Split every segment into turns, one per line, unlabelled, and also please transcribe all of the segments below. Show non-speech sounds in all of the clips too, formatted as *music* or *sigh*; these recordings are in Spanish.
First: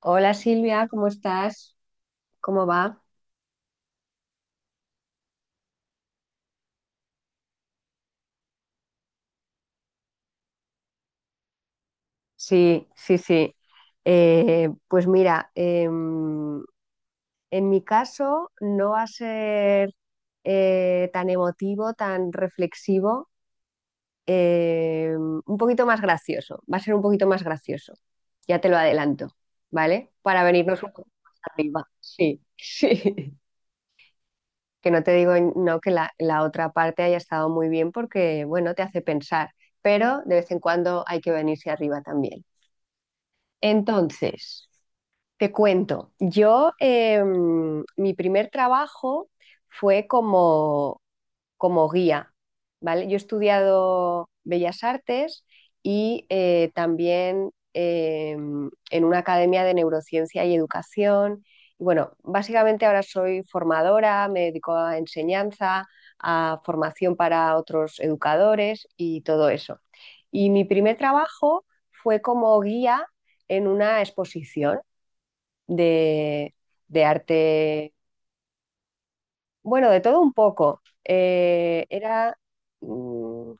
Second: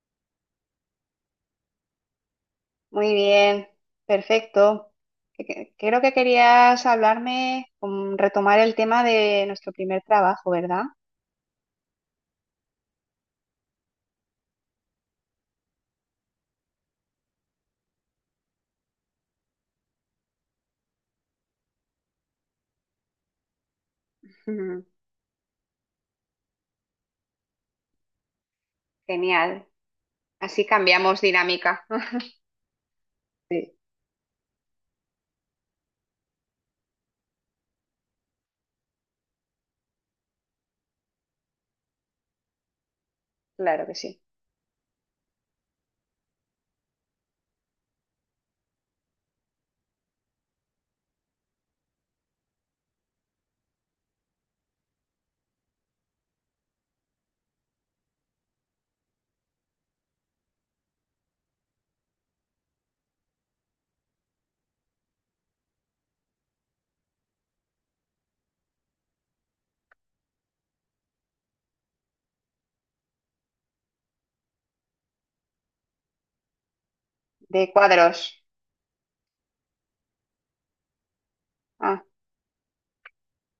Hola Silvia, ¿cómo estás? ¿Cómo va?
Muy bien, perfecto. Creo que querías hablarme, retomar el tema de nuestro primer trabajo, ¿verdad?
Sí, sí, sí. Pues mira, en mi caso no va a ser tan emotivo, tan reflexivo,
Ujú.
un poquito más gracioso, va a ser un poquito más gracioso, ya te lo adelanto,
Genial.
¿vale? Para
Así
venirnos un poco
cambiamos
más
dinámica.
arriba.
*laughs*
Sí, *laughs* sí.
Sí,
Que no te digo no que la otra parte haya estado muy bien porque, bueno, te hace pensar, pero de vez en cuando hay que venirse arriba también.
claro que sí.
Entonces, te cuento, yo, mi primer trabajo fue como guía, ¿vale? Yo he estudiado Bellas Artes y también en una academia de neurociencia y educación. Y bueno, básicamente ahora soy formadora, me dedico a enseñanza, a formación para otros educadores y todo eso. Y mi primer trabajo fue como guía en una exposición de, de
De
arte,
cuadros.
bueno, de todo un poco. Eh,
Ah,
era... mm,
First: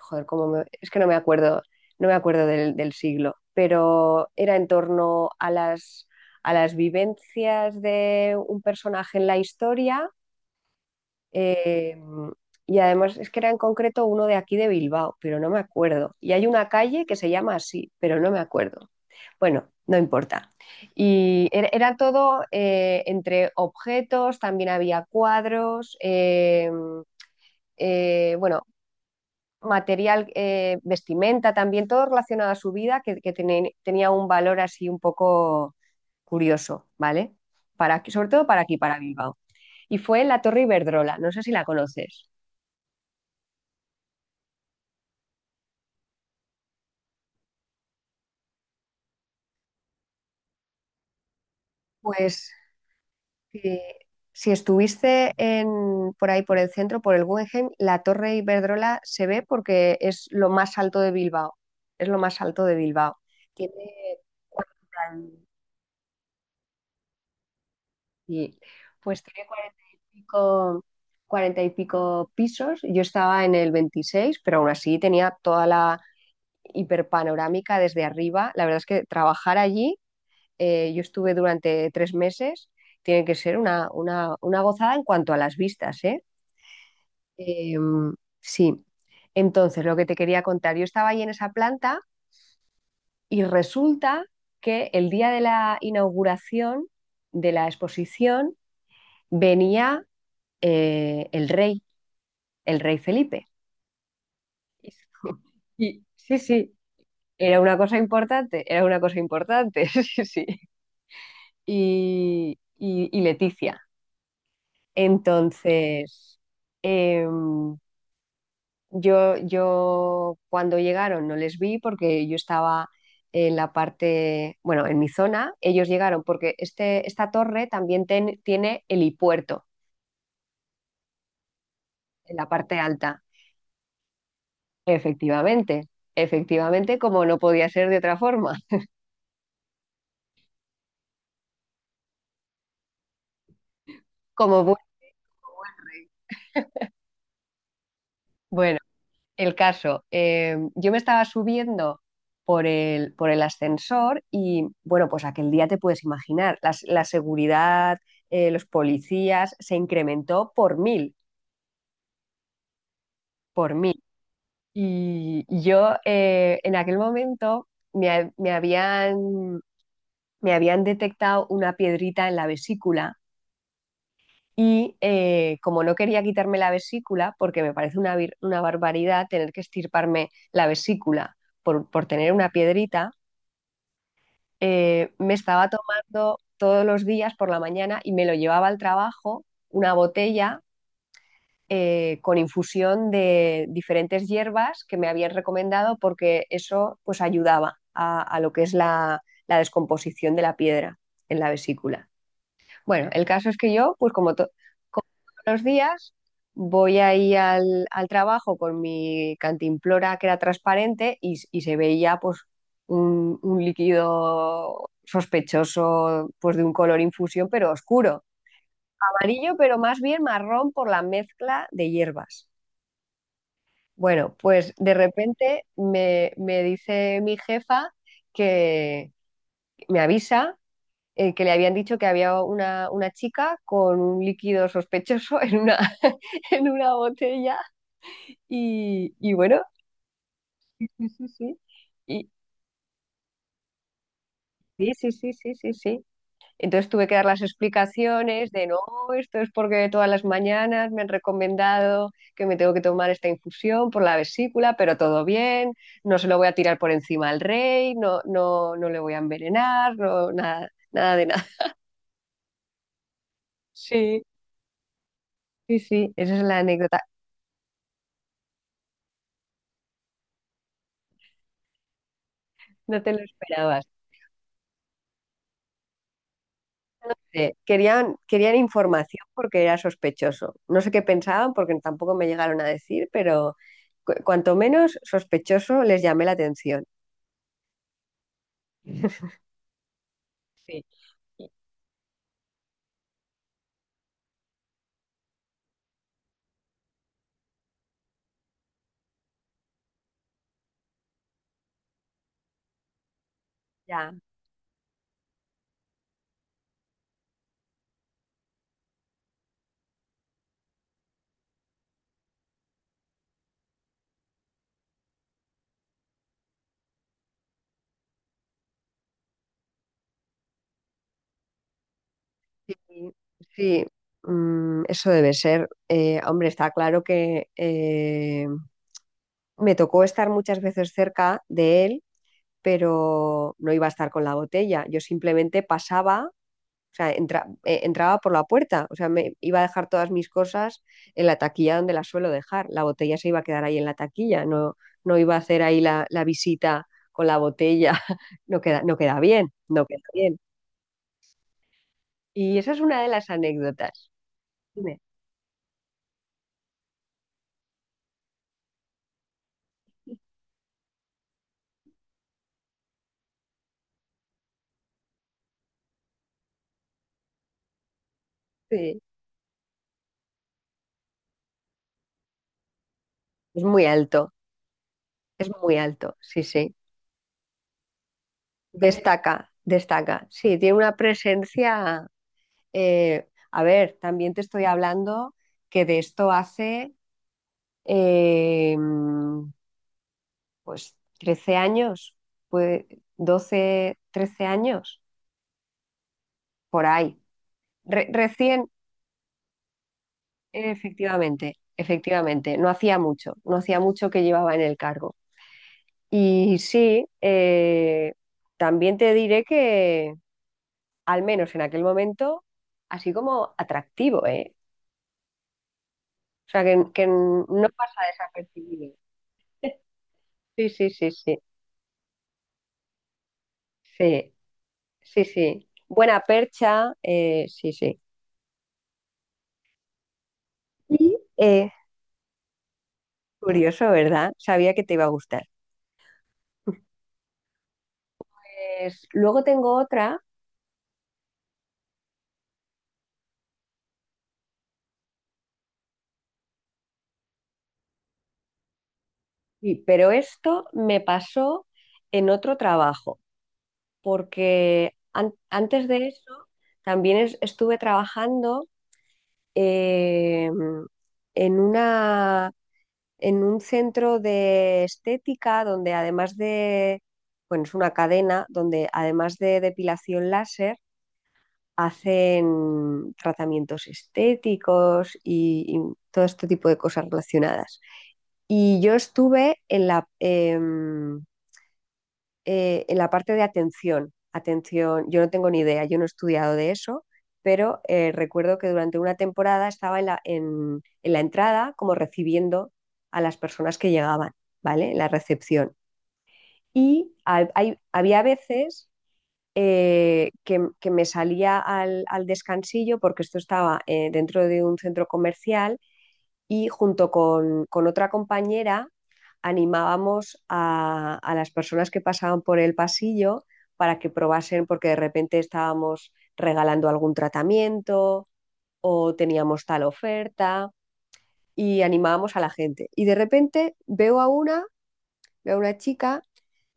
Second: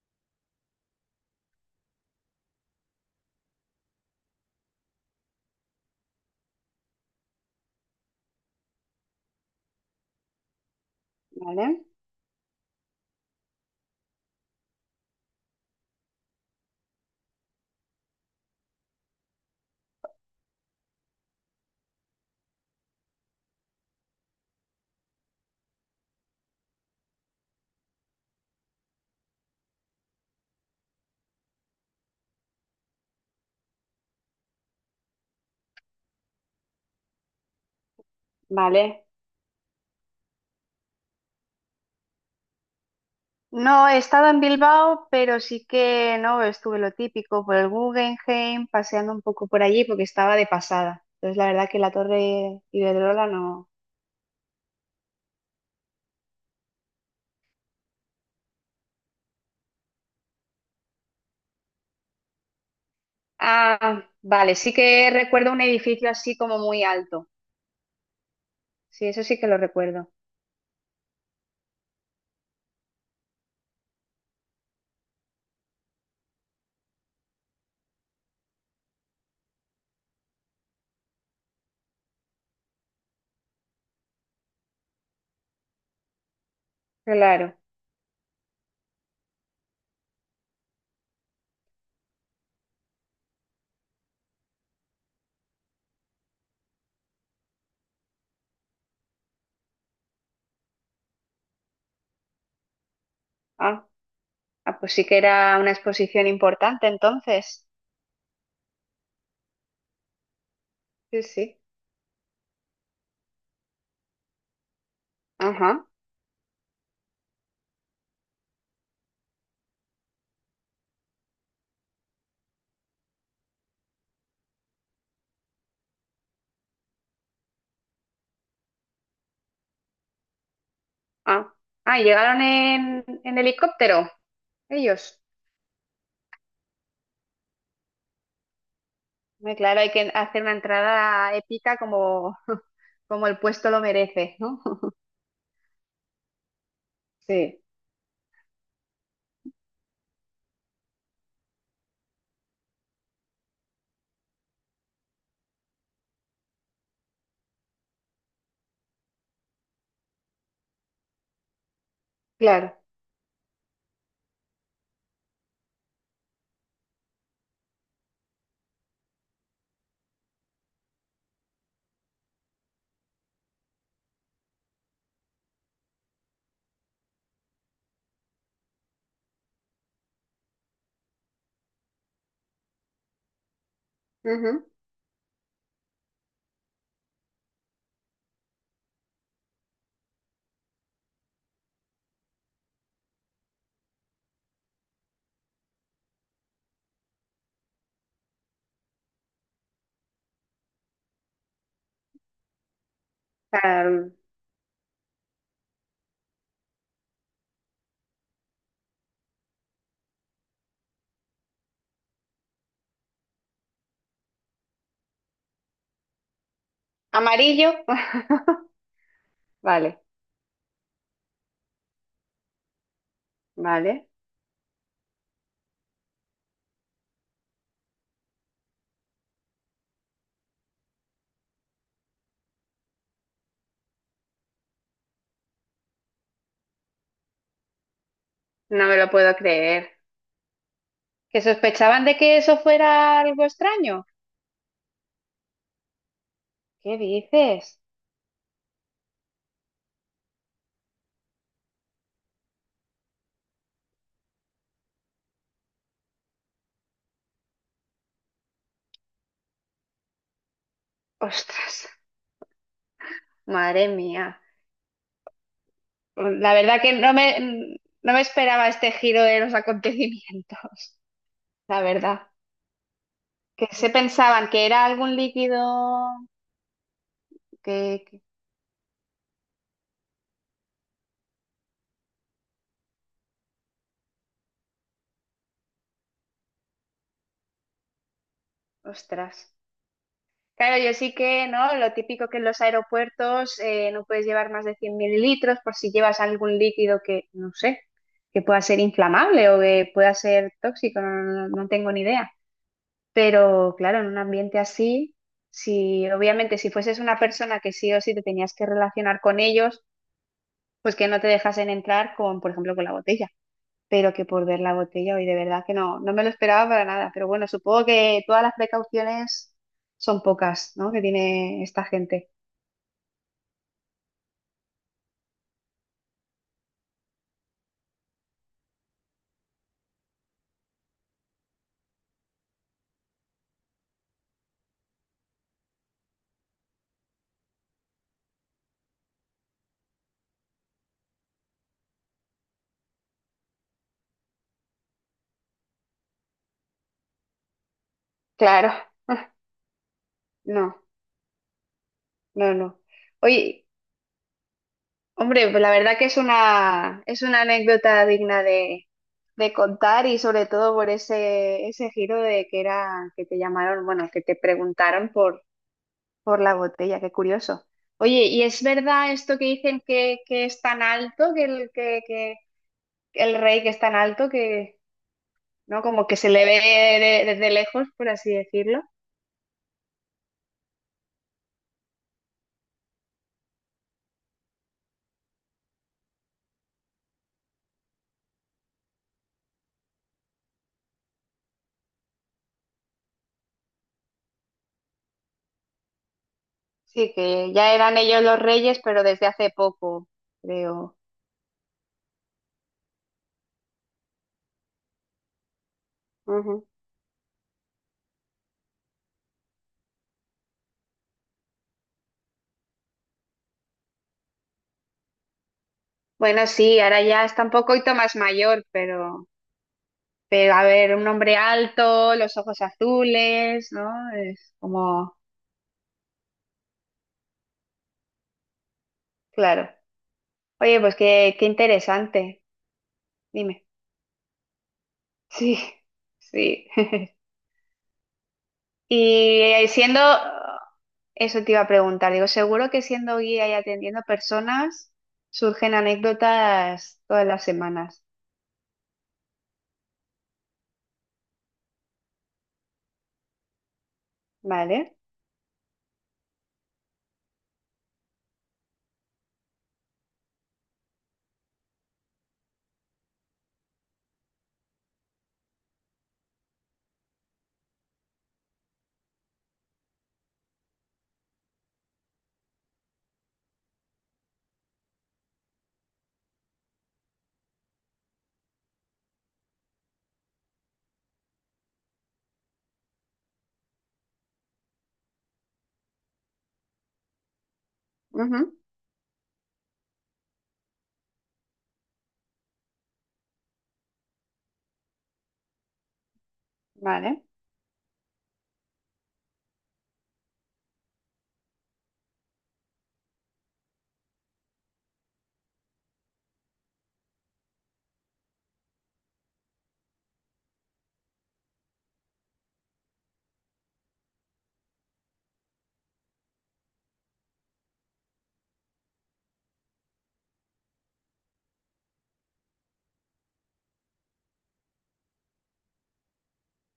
Joder, es que no me acuerdo, no me acuerdo del siglo, pero era en torno a las vivencias de un personaje en la historia.
vale.
eh, y además es que era en concreto uno de aquí de Bilbao, pero no me acuerdo. Y hay una calle que se llama así, pero no me acuerdo. Bueno, no importa. Y era todo, entre objetos, también había cuadros, bueno, material, vestimenta también, todo relacionado a su vida que, tenía un valor así un poco curioso, ¿vale? Para, sobre todo para aquí, para
Vale.
Bilbao. Y fue en la Torre Iberdrola, no sé si la conoces.
No he estado en Bilbao, pero sí que no estuve lo típico por el Guggenheim, paseando un poco por allí porque estaba de pasada. Entonces, la verdad que la
Pues
Torre Iberdrola no.
si, si estuviste en, por ahí, por el centro, por el Guggenheim, la Torre Iberdrola se ve porque es lo más alto de Bilbao. Es lo más alto de Bilbao. Tiene
Ah, vale, sí que
40
recuerdo un edificio así como muy alto.
y,
Sí,
pues
eso sí
tiene
que lo
40 y
recuerdo.
pico, 40 y pico pisos. Yo estaba en el 26, pero aún así tenía toda la hiperpanorámica desde arriba. La verdad es que trabajar allí, yo estuve durante 3 meses, tiene que ser una gozada en cuanto a las vistas, ¿eh?
Claro.
Eh, Sí. Entonces, lo que te quería contar, yo estaba ahí en esa planta y resulta que el día de la inauguración de la exposición venía, eh, el rey, el rey Felipe.
Ah, ah, pues sí que
*laughs*
era una
Y
exposición
sí, sí,
importante
era
entonces.
una cosa importante, era una cosa importante, *laughs* sí, sí.
Sí, sí.
Y, y Leticia.
Ajá.
Entonces, em, yo, yo cuando llegaron no les vi porque yo estaba en la parte, bueno, en mi zona, ellos llegaron porque esta torre también tiene helipuerto
Ah, ah,
en
llegaron
la parte
en,
alta.
en helicóptero ellos.
Efectivamente, efectivamente, como no podía ser de otra forma,
Hombre, claro, hay que hacer una entrada épica como, *laughs* como el puesto lo merece, ¿no?
como bu-
*laughs* Sí,
bueno. El caso, yo me estaba subiendo por el ascensor y bueno, pues aquel día te puedes imaginar, la seguridad, los policías, se incrementó por mil,
claro.
por mil. Y yo, en aquel momento me, ha- me habían, me habían detectado una piedrita en la vesícula y como no quería quitarme la vesícula, porque me parece una, una barbaridad tener que estirparme la vesícula por tener una piedrita,
Ujú.
me estaba tomando todos los días por la mañana y me lo llevaba al trabajo una botella, con infusión de diferentes hierbas que me habían recomendado porque eso pues ayudaba a lo que es la, la descomposición de la piedra en la vesícula. Bueno, el caso es que yo,
Claro.
pues como todos los días, voy ahí al, al trabajo con mi cantimplora que era transparente y, y se veía pues un líquido sospechoso, pues de un color infusión, pero
Amarillo.
oscuro.
*laughs*
Amarillo, pero más
Vale,
bien marrón por la mezcla de hierbas.
vale.
Bueno, pues de repente me dice mi jefa que me avisa, que le habían dicho que había una chica con un líquido sospechoso en una, *laughs* en una botella.
No me lo
Y
puedo
bueno,
creer.
sí, sí,
¿Que
sí.
sospechaban de
Y,
que eso fuera algo extraño?
sí, sí, sí, sí, sí, sí. Entonces
¿Qué
tuve que dar las
dices?
explicaciones de no, esto es porque todas las mañanas me han recomendado que me tengo que tomar esta infusión por la vesícula, pero todo bien, no se lo voy a tirar por encima al rey, no, no, no le voy a envenenar, no, nada, nada de nada.
Ostras, madre
Sí,
mía.
sí, sí, esa es
La
la
verdad que
anécdota.
no me esperaba este giro de los acontecimientos. *laughs* La verdad.
No te lo
Que
esperabas.
se pensaban que era algún líquido
Sí,
que,
querían,
que-
querían información porque era sospechoso. No sé qué pensaban porque tampoco me llegaron a decir, pero cuanto menos sospechoso les llamé la atención. *laughs*
Ostras.
Sí,
Claro, yo sí que, ¿no? Lo típico que en los aeropuertos no puedes llevar más de 100 mililitros por si llevas algún líquido que, no sé, que pueda ser inflamable o que pueda ser tóxico, no tengo ni idea. Pero claro, en
ya,
un ambiente así, si obviamente si fueses una persona que sí o sí te tenías que relacionar con ellos, pues que no te dejasen entrar con, por ejemplo, con la botella. Pero que por ver la botella, hoy de verdad que no, no me lo esperaba para nada. Pero bueno, supongo que todas las precauciones son pocas, ¿no? Que tiene esta gente.
sí, sí, eso debe ser. Hombre, está claro que, me tocó estar muchas veces cerca de él, pero no iba a estar con la botella. Yo simplemente pasaba. O sea, entraba por la puerta. O sea, me iba a dejar todas mis cosas en la taquilla donde las suelo dejar. La botella se iba a quedar ahí en la taquilla. No, no iba a hacer ahí la visita con la botella. *laughs* No
Claro,
queda, no queda bien,
*laughs*
no queda bien.
no, no,
Y esa es
no.
una de las
Oye,
anécdotas. Dime.
hombre, pues la verdad que es una anécdota digna de contar y sobre todo por ese, ese giro de que era que te llamaron, bueno, que te preguntaron por la botella, qué curioso. Oye, ¿y es
Sí.
verdad esto que dicen que es tan alto, que que el rey
Es
que es
muy
tan alto,
alto,
que
es muy
no como que
alto,
se
sí,
le ve
sí.
desde lejos, por así decirlo?
Destaca, destaca. Sí, tiene una presencia. A ver, también te estoy hablando que de esto hace, eh, pues 13 años, pues 12 13 años, por
Sí,
ahí.
que ya eran ellos los
Recién,
reyes, pero desde hace poco, creo.
efectivamente, efectivamente, no hacía mucho, no hacía mucho que llevaba en el cargo. Y sí, también te diré que, al menos en aquel momento, así como atractivo, ¿eh?
Bueno,
O sea,
sí, ahora
que
ya está un
no
poquito
pasa
más mayor,
desapercibido.
pero a
Sí, sí,
ver, un
sí,
hombre
sí,
alto, los ojos azules, ¿no?
sí,
Es como,
sí, sí. Buena percha, sí, sí.
claro. Oye, pues
Y,
qué, qué interesante. Dime.
curioso, ¿verdad? Sabía que te iba a gustar.
Sí, sí. *laughs*
Pues,
Y
luego tengo
siendo,
otra,
eso te iba a preguntar, digo, seguro que siendo guía y atendiendo personas, surgen anécdotas todas las semanas,
sí. Pero esto me pasó en otro trabajo, porque
¿vale?
antes de eso también estuve trabajando, eh, en una, en un centro de estética donde además de, bueno, es una cadena donde además de depilación láser, hacen tratamientos estéticos y todo este tipo de cosas relacionadas. Y yo estuve en la parte de atención. Atención, yo no tengo ni idea, yo no he estudiado de eso, pero
Ujú.
recuerdo que durante una temporada estaba en la entrada como recibiendo a las personas que llegaban, ¿vale? En la recepción. Y
Vale.
había veces, que me salía al descansillo porque esto estaba, dentro de un centro comercial y junto con otra compañera animábamos a las personas que pasaban por el pasillo para que probasen porque de repente estábamos regalando algún tratamiento o teníamos tal oferta y animábamos a la gente. Y de repente veo a una chica,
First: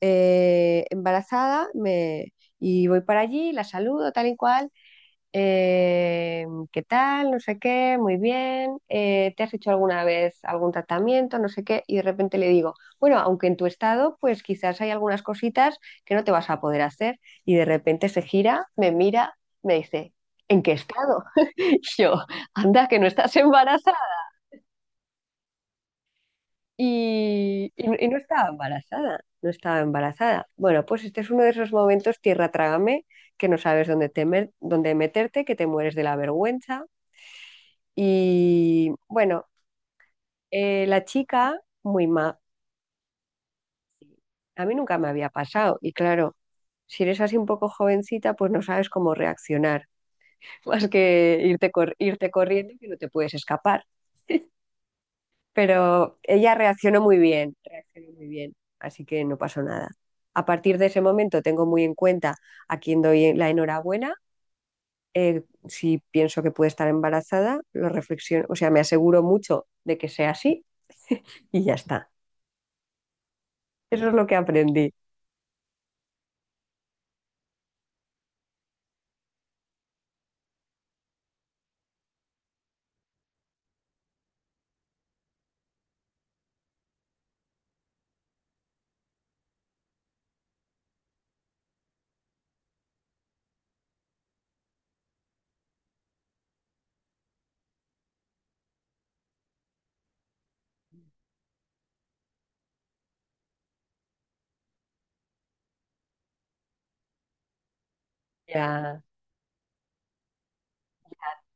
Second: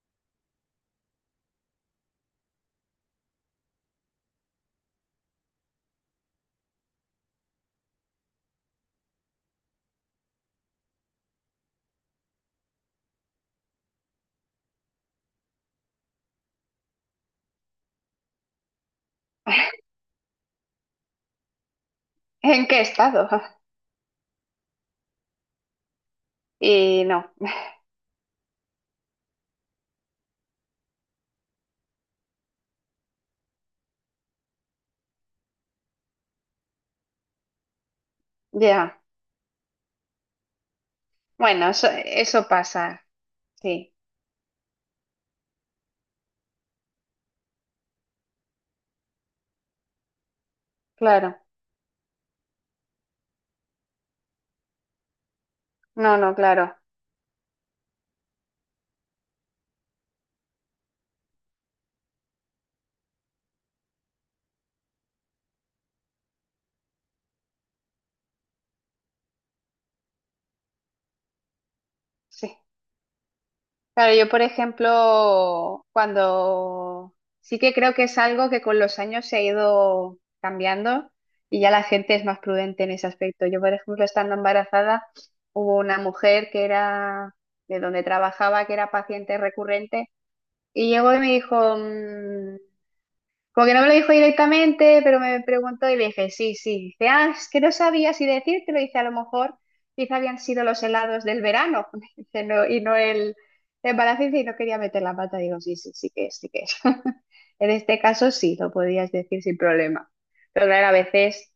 embarazada, y voy para allí, la saludo tal y cual, eh, ¿qué tal? No sé qué, muy bien, ¿te has hecho alguna vez algún tratamiento? No sé qué, y de repente le digo, bueno, aunque en tu estado, pues quizás hay algunas cositas que no te vas a poder hacer, y de repente se gira, me mira, me
*laughs*
dice, ¿en qué estado? *laughs* Y yo,
¿En qué
anda, que no
estado?
estás
*laughs*
embarazada.
Y no,
Y, no, y no estaba embarazada, no estaba embarazada. Bueno, pues este es uno de esos momentos, tierra trágame, que no sabes dónde, temer, dónde meterte, que te mueres de la vergüenza. Y
ya.
bueno, la chica,
Bueno, eso, eso pasa, sí,
a mí nunca me había pasado. Y claro, si eres así un poco jovencita, pues no sabes cómo reaccionar, *laughs* más
claro.
que irte, irte corriendo que no te puedes escapar.
No,
Pero
no,
ella
claro,
reaccionó muy bien, así que no pasó nada. A partir de ese momento tengo muy en cuenta a quién doy la enhorabuena. eh, si pienso que puede estar embarazada, lo reflexiono, o sea, me aseguro mucho de que sea así *laughs* y ya está.
sí.
Eso es
Claro,
lo
yo
que
por
aprendí.
ejemplo, cuando sí que creo que es algo que con los años se ha ido cambiando y ya la gente es más prudente en ese aspecto. Yo, por ejemplo, estando embarazada, hubo una mujer que era de donde trabajaba, que era paciente recurrente, y llegó y me dijo, "Mm, como que no me lo dijo directamente, pero me preguntó y le dije, sí, sí". Dice, "Ah, es que no sabía si decírtelo". Dice, "A lo mejor, quizá habían sido los helados del verano". *laughs* Dice, "No, y no el embarazo". Dice, "Y no quería meter la pata". Digo, "Sí, sí, sí que es, sí que es". *laughs* En este caso sí, lo
Ya,
podías decir sin problema. Pero claro,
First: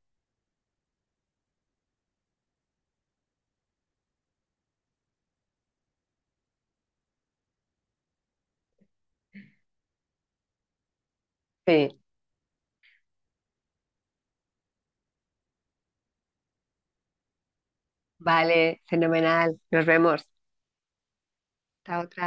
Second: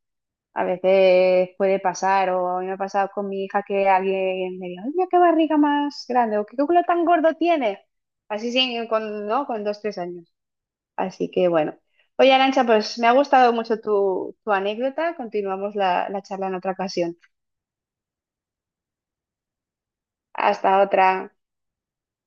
a veces puede pasar, o a mí me ha pasado con mi hija que alguien me dijo, "Mira qué barriga más grande, o qué culo tan gordo tiene". Así sí, con, ¿no? Con dos, tres años. Así que bueno.
sí.
Oye, Arancha, pues me ha gustado mucho tu, tu anécdota. Continuamos la charla en otra ocasión.
Vale, fenomenal. Nos vemos.
Hasta otra.
Hasta otra.